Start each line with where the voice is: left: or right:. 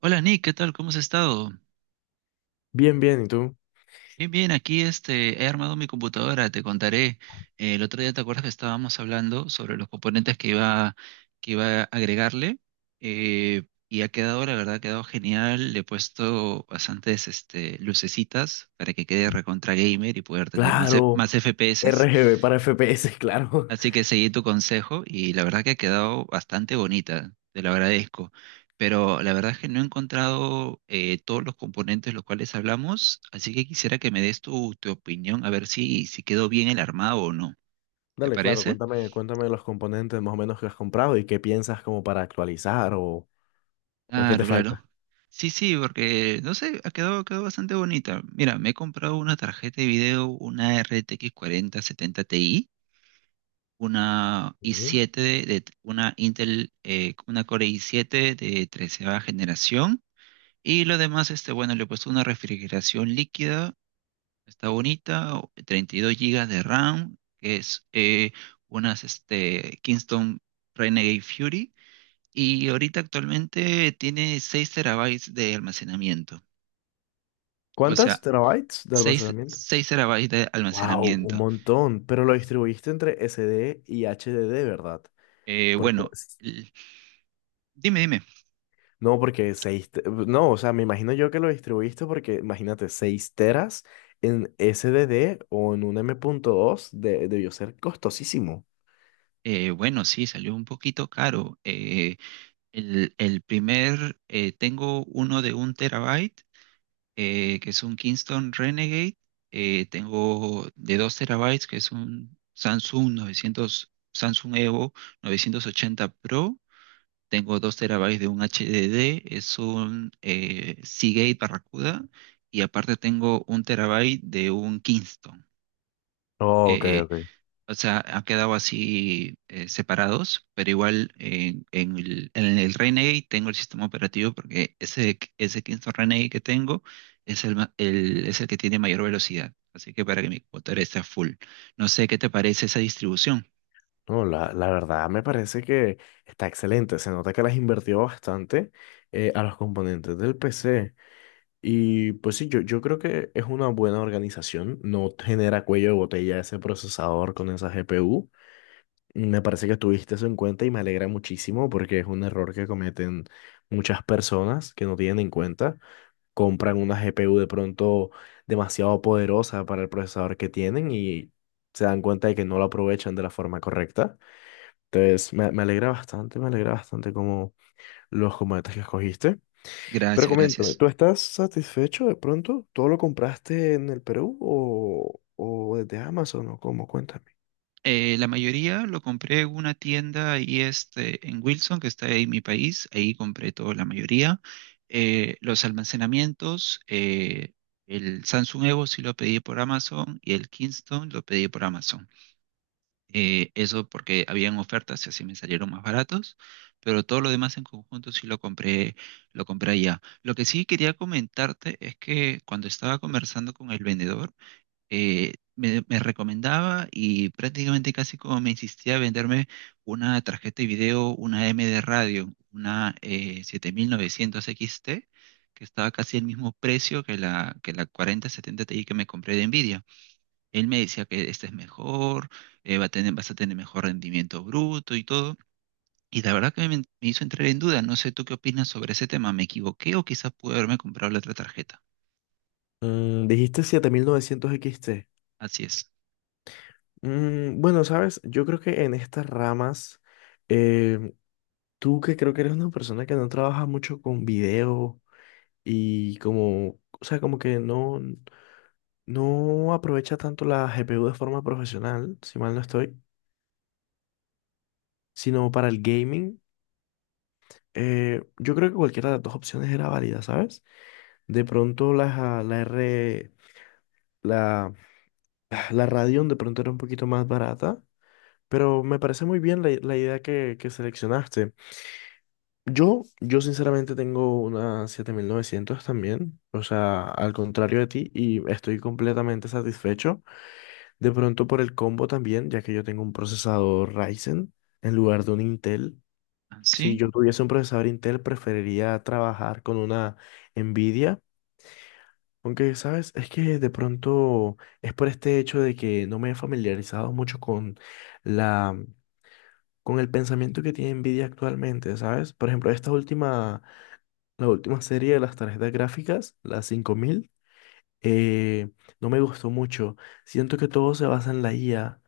right: Hola Nick, ¿qué tal? ¿Cómo has estado?
left: Bien, bien, ¿y tú?
right: Bien, bien, aquí este, he armado mi computadora, te contaré. El otro día, ¿te acuerdas que estábamos hablando sobre los componentes que iba a agregarle? Y ha quedado, la verdad, ha quedado genial. Le he puesto bastantes este, lucecitas para que quede recontra gamer y poder tener más, más
left: Claro,
right: FPS.
left: RGB para FPS, claro.
right: Así que seguí tu consejo y la verdad que ha quedado bastante bonita, te lo agradezco. Pero la verdad es que no he encontrado todos los componentes los cuales hablamos, así que quisiera que me des tu opinión, a ver si quedó bien el armado o no. ¿Te
left: Dale, claro,
right: parece?
left: cuéntame los componentes más o menos que has comprado y qué piensas como para actualizar o qué te
right: Claro,
left: falta.
right: claro. Sí, sí, porque no sé, ha quedado bastante bonita. Mira, me he comprado una tarjeta de video, una RTX 4070 Ti. Una
left: Ujú.
right: i7 de una Intel, una Core i7 de 13 generación. Y lo demás, este, bueno, le he puesto una refrigeración líquida, está bonita, 32 gigas de RAM, que es unas este, Kingston Renegade Fury. Y ahorita actualmente tiene 6 terabytes de almacenamiento. O
left: ¿Cuántas
right: sea,
left: terabytes de
right: seis
left: almacenamiento?
right: seis terabytes de
left: Wow, un
right: almacenamiento.
left: montón, pero lo distribuiste entre SD y HDD, ¿verdad?
right: Eh,
left: Porque,
right: bueno,
left: s-
right: l- Dime, dime.
left: no, no, o sea, me imagino yo que lo distribuiste porque imagínate 6 teras en SDD o en un M.2 de, debió ser costosísimo.
right: Bueno, sí, salió un poquito caro. Tengo uno de 1 terabyte, que es un Kingston Renegade. Tengo de 2 terabytes, que es un Samsung 900, Samsung Evo 980 Pro. Tengo 2 terabytes de un HDD, es un Seagate Barracuda. Y aparte tengo 1 terabyte de un Kingston.
left: Oh, ok,
right: Eh,
left: ok.
right: Ha quedado así separados, pero igual en el Renegade tengo el sistema operativo porque ese Kingston Renegade que tengo es el que tiene mayor velocidad. Así que para que mi computadora esté a full. No sé qué te parece esa distribución.
left: No, la verdad me parece que está excelente. Se nota que las invertido bastante a los componentes del PC. Y pues sí, yo creo que es una buena organización. No genera cuello de botella ese procesador con esa GPU. Me parece que tuviste eso en cuenta y me alegra muchísimo porque es un error que cometen muchas personas que no tienen en cuenta. Compran una GPU de pronto demasiado poderosa para el procesador que tienen y se dan cuenta de que no la aprovechan de la forma correcta. Entonces, me alegra bastante, me alegra bastante como los combates que escogiste. Pero
right: Gracias,
left: coméntame,
right: gracias.
left: ¿tú estás satisfecho de pronto? ¿Todo lo compraste en el Perú o desde Amazon o cómo? Cuéntame.
right: La mayoría lo compré en una tienda ahí este, en Wilson, que está ahí en mi país. Ahí compré toda la mayoría. Los almacenamientos, el Samsung Evo sí lo pedí por Amazon y el Kingston lo pedí por Amazon. Eso porque habían ofertas y así me salieron más baratos, pero todo lo demás en conjunto sí lo compré allá. Lo que sí quería comentarte es que cuando estaba conversando con el vendedor, me recomendaba y prácticamente casi como me insistía a venderme una tarjeta de video, una M de radio, una 7900 XT, que estaba casi el mismo precio que la 4070 Ti que me compré de Nvidia. Él me decía que esta es mejor, vas a tener mejor rendimiento bruto y todo. Y la verdad que me hizo entrar en duda. No sé tú qué opinas sobre ese tema. ¿Me equivoqué o quizás pude haberme comprado la otra tarjeta?
left: Mm, dijiste 7900 XT.
right: Así es.
left: Mm, bueno, sabes, yo creo que en estas ramas, eh, tú que creo que eres una persona que no trabaja mucho con video y como, o sea, como que no aprovecha tanto la GPU de forma profesional, si mal no estoy. Sino para el gaming, yo creo que cualquiera de las dos opciones era válida, ¿sabes? De pronto la, la R, la, ah, la Radeon de pronto era un poquito más barata, pero me parece muy bien la idea que seleccionaste. Yo sinceramente tengo una 7900 también, o sea, al contrario de ti, y estoy completamente satisfecho. De pronto por el combo también, ya que yo tengo un procesador Ryzen en lugar de un Intel. Si
right: ¿Así?
left: yo tuviese un procesador Intel, preferiría trabajar con una Nvidia, aunque, ¿sabes? Es que de pronto es por este hecho de que no me he familiarizado mucho con la, con el pensamiento que tiene Nvidia actualmente, ¿sabes? Por ejemplo, esta última, la última serie de las tarjetas gráficas, las 5000 eh, no me gustó mucho. Siento que todo se basa en la IA.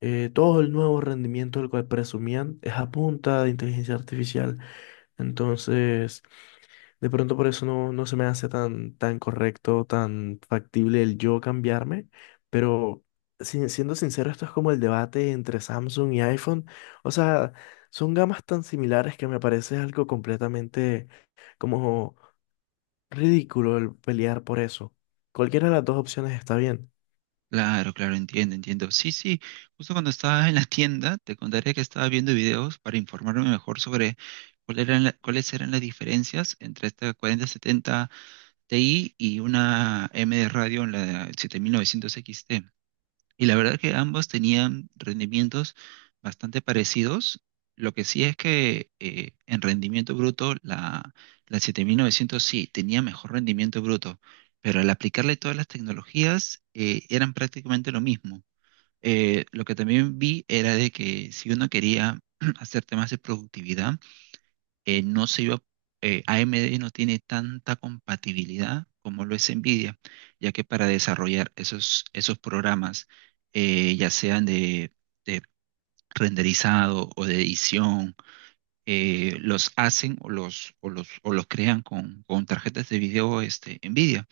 left: Todo el nuevo rendimiento del cual presumían es a punta de inteligencia artificial. Entonces... De pronto por eso no se me hace tan correcto, tan factible el yo cambiarme, pero siendo sincero, esto es como el debate entre Samsung y iPhone. O sea, son gamas tan similares que me parece algo completamente como ridículo el pelear por eso. Cualquiera de las dos opciones está bien.
right: Claro, claro, entiendo, entiendo. Sí, sí, justo cuando estaba en la tienda, te contaré que estaba viendo videos para informarme mejor sobre cuáles eran las diferencias entre esta 4070 Ti y una M de radio en la 7900 XT. Y la verdad que ambos tenían rendimientos bastante parecidos. Lo que sí es que en rendimiento bruto, la 7900 sí tenía mejor rendimiento bruto, pero al aplicarle todas las tecnologías eran prácticamente lo mismo. Lo que también vi era de que si uno quería hacer temas de productividad, no se iba, AMD no tiene tanta compatibilidad como lo es Nvidia, ya que para desarrollar esos programas, ya sean de renderizado o de edición los hacen o los crean con tarjetas de video este, NVIDIA.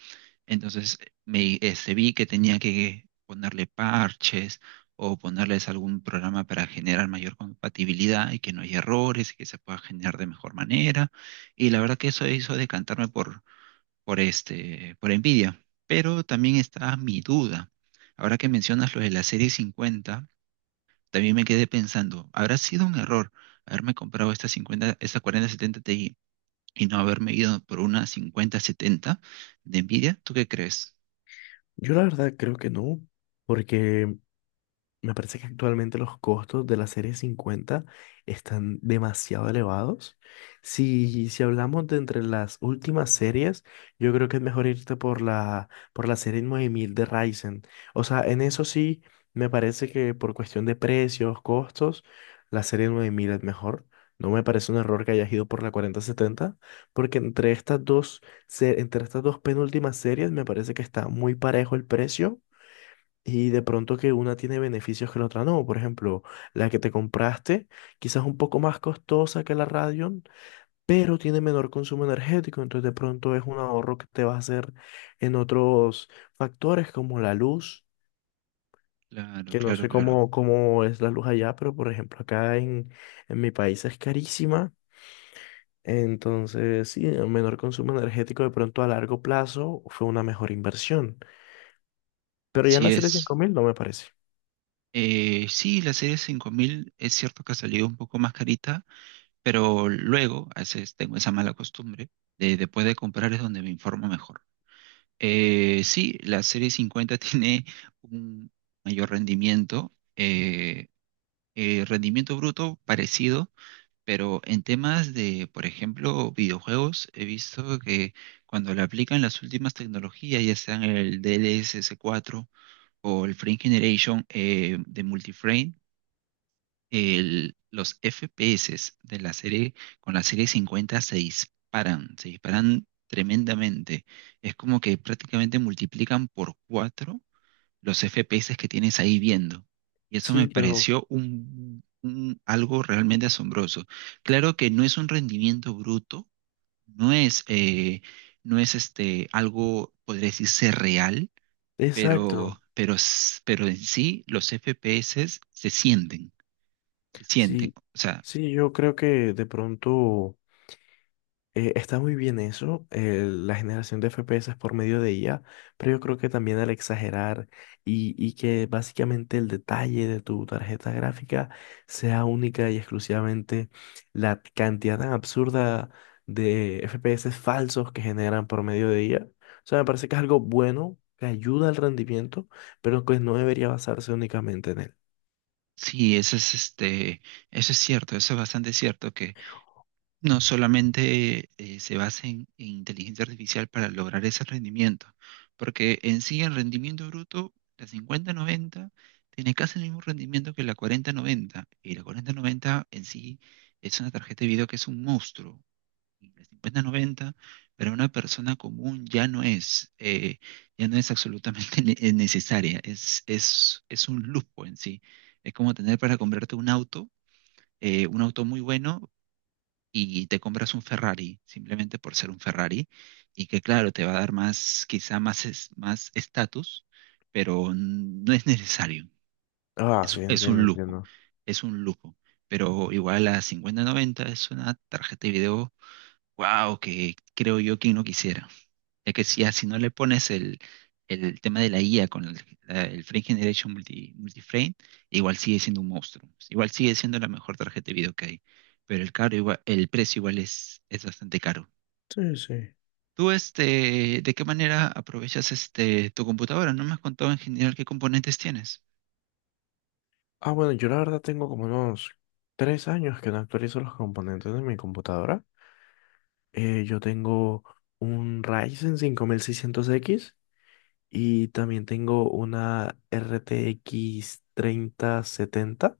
right: Entonces me este, vi que tenía que ponerle parches o ponerles algún programa para generar mayor compatibilidad y que no haya errores y que se pueda generar de mejor manera. Y la verdad que eso hizo decantarme este, por NVIDIA. Pero también está mi duda. Ahora que mencionas lo de la serie 50, también me quedé pensando, ¿habrá sido un error haberme comprado esta 50, esta 4070 Ti y no haberme ido por una 5070 de Nvidia? ¿Tú qué crees?
left: Yo la verdad creo que no, porque me parece que actualmente los costos de la serie 50 están demasiado elevados. Si hablamos de entre las últimas series, yo creo que es mejor irte por la serie 9000 de Ryzen. O sea, en eso sí, me parece que por cuestión de precios, costos, la serie 9000 es mejor. No me parece un error que hayas ido por la 4070 porque entre estas dos, entre estas dos penúltimas series me parece que está muy parejo el precio y de pronto que una tiene beneficios que la otra no. Por ejemplo, la que te compraste quizás un poco más costosa que la Radeon, pero tiene menor consumo energético. Entonces de pronto es un ahorro que te va a hacer en otros factores como la luz,
right: Claro,
left: que no
right: claro,
left: sé
right: claro.
left: cómo es la luz allá, pero por ejemplo acá en mi país es carísima. Entonces, sí, el menor consumo energético de pronto a largo plazo fue una mejor inversión. Pero ya en
right: Así
left: la serie cinco
right: es.
left: mil no me parece.
right: Sí, la serie 5000 es cierto que ha salido un poco más carita, pero luego, a veces tengo esa mala costumbre, de después de comprar es donde me informo mejor. Sí, la serie 50 tiene un mayor rendimiento, rendimiento bruto parecido. Pero en temas de, por ejemplo, videojuegos, he visto que cuando le aplican las últimas tecnologías, ya sean el dlss cuatro o el Frame Generation de Multiframe, los FPS de la serie con la serie 50 se disparan tremendamente. Es como que prácticamente multiplican por 4 los FPS que tienes ahí viendo. Y eso me
left: Sí, pero...
right: pareció un, algo realmente asombroso. Claro que no es un rendimiento bruto, no es, eh, no es este, algo, podría decirse, real, pero,
left: Exacto.
right: pero en sí los FPS se sienten, se sienten.
left: Sí,
right: O sea,
left: sí, yo creo que de pronto está muy bien eso, la generación de FPS por medio de IA, pero yo creo que también al exagerar y que básicamente el detalle de tu tarjeta gráfica sea única y exclusivamente la cantidad tan absurda de FPS falsos que generan por medio de IA. O sea, me parece que es algo bueno, que ayuda al rendimiento, pero que no debería basarse únicamente en él.
right: sí, eso es, este, eso es cierto, eso es bastante cierto. No solamente se basa en inteligencia artificial para lograr ese rendimiento, porque en sí el rendimiento bruto, la 5090 tiene casi el mismo rendimiento que la 4090 y la 4090 en sí es una tarjeta de video que es un monstruo. Y la 50-90 para una persona común ya no es, ya no es absolutamente necesaria, es un lujo en sí. Es como tener para comprarte un auto muy bueno, y te compras un Ferrari simplemente por ser un Ferrari y que claro, te va a dar más, quizá más más estatus, pero no es necesario.
left: Ah, sí,
right: Es
left: entiendo,
right: un lujo,
left: entiendo.
right: es un lujo. Pero igual la 5090 es una tarjeta de video. Wow, que creo yo que no quisiera. Es que si, si no le pones el tema de la IA con el Frame Generation Multiframe, igual sigue siendo un monstruo. Igual sigue siendo la mejor tarjeta de video que hay. Pero el caro igual, el precio igual es bastante caro.
left: Sí, sí.
right: ¿Tú este, de qué manera aprovechas este tu computadora? No me has contado en general qué componentes tienes.
left: Ah, bueno, yo la verdad tengo como unos 3 años que no actualizo los componentes de mi computadora. Yo tengo un Ryzen 5600 x y también tengo una RTX 70.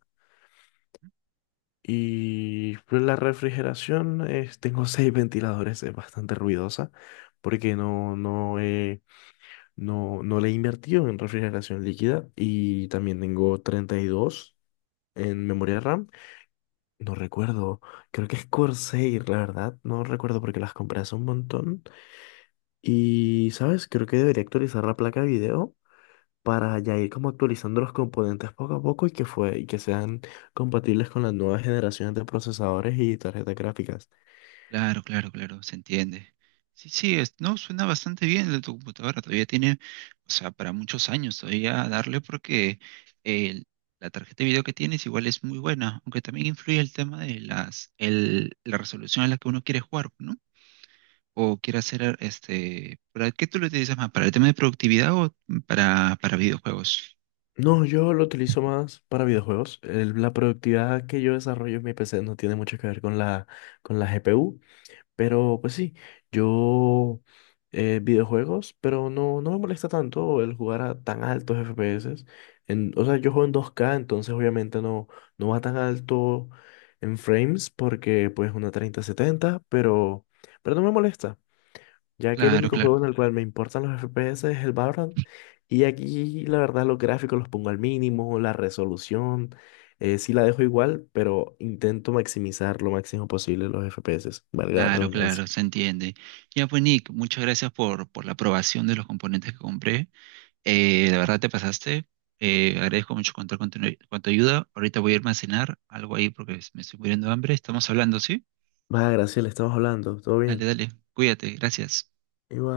left: Y pues la refrigeración, tengo seis ventiladores, es bastante ruidosa porque no le he invertido en refrigeración líquida y también tengo 32 en memoria RAM. No recuerdo, creo que es Corsair, la verdad, no recuerdo porque las compré hace un montón. Y, ¿sabes? Creo que debería actualizar la placa de video para ya ir como actualizando los componentes poco a poco y que sean compatibles con las nuevas generaciones de procesadores y tarjetas gráficas.
right: Claro, claro, claro, se entiende. Sí, sí, no, suena bastante bien tu computadora, todavía tiene, o sea, para muchos años todavía a darle porque el- la tarjeta de video que tienes igual es muy buena, aunque también influye el tema de la resolución a la que uno quiere jugar, ¿no? O quiere hacer, este, ¿para qué tú lo utilizas más? ¿Para el tema de productividad o para videojuegos?
left: No, yo lo utilizo más para videojuegos. La productividad que yo desarrollo en mi PC no tiene mucho que ver con la GPU. Pero pues sí, yo videojuegos, pero no me molesta tanto el jugar a tan altos FPS. O sea, yo juego en 2K entonces obviamente no va tan alto en frames porque pues una 3070 pero, no me molesta, ya que el
right: Claro,
left: único juego
right: claro,
left: en el cual me importan los FPS es el Valorant. Y aquí la verdad los gráficos los pongo al mínimo, la resolución, sí la dejo igual, pero intento maximizar lo máximo posible los FPS, valga la
right: claro,
left: redundancia.
right: claro, se entiende. Ya pues, Nick, muchas gracias por la aprobación de los componentes que compré. La verdad te pasaste. Agradezco mucho contar con tu ayuda. Ahorita voy a irme a cenar algo ahí porque me estoy muriendo de hambre. Estamos hablando, ¿sí?
left: Va, Graciela, estamos hablando. ¿Todo
right: Dale,
left: bien?
right: dale. Cuídate. Gracias.
left: Igual.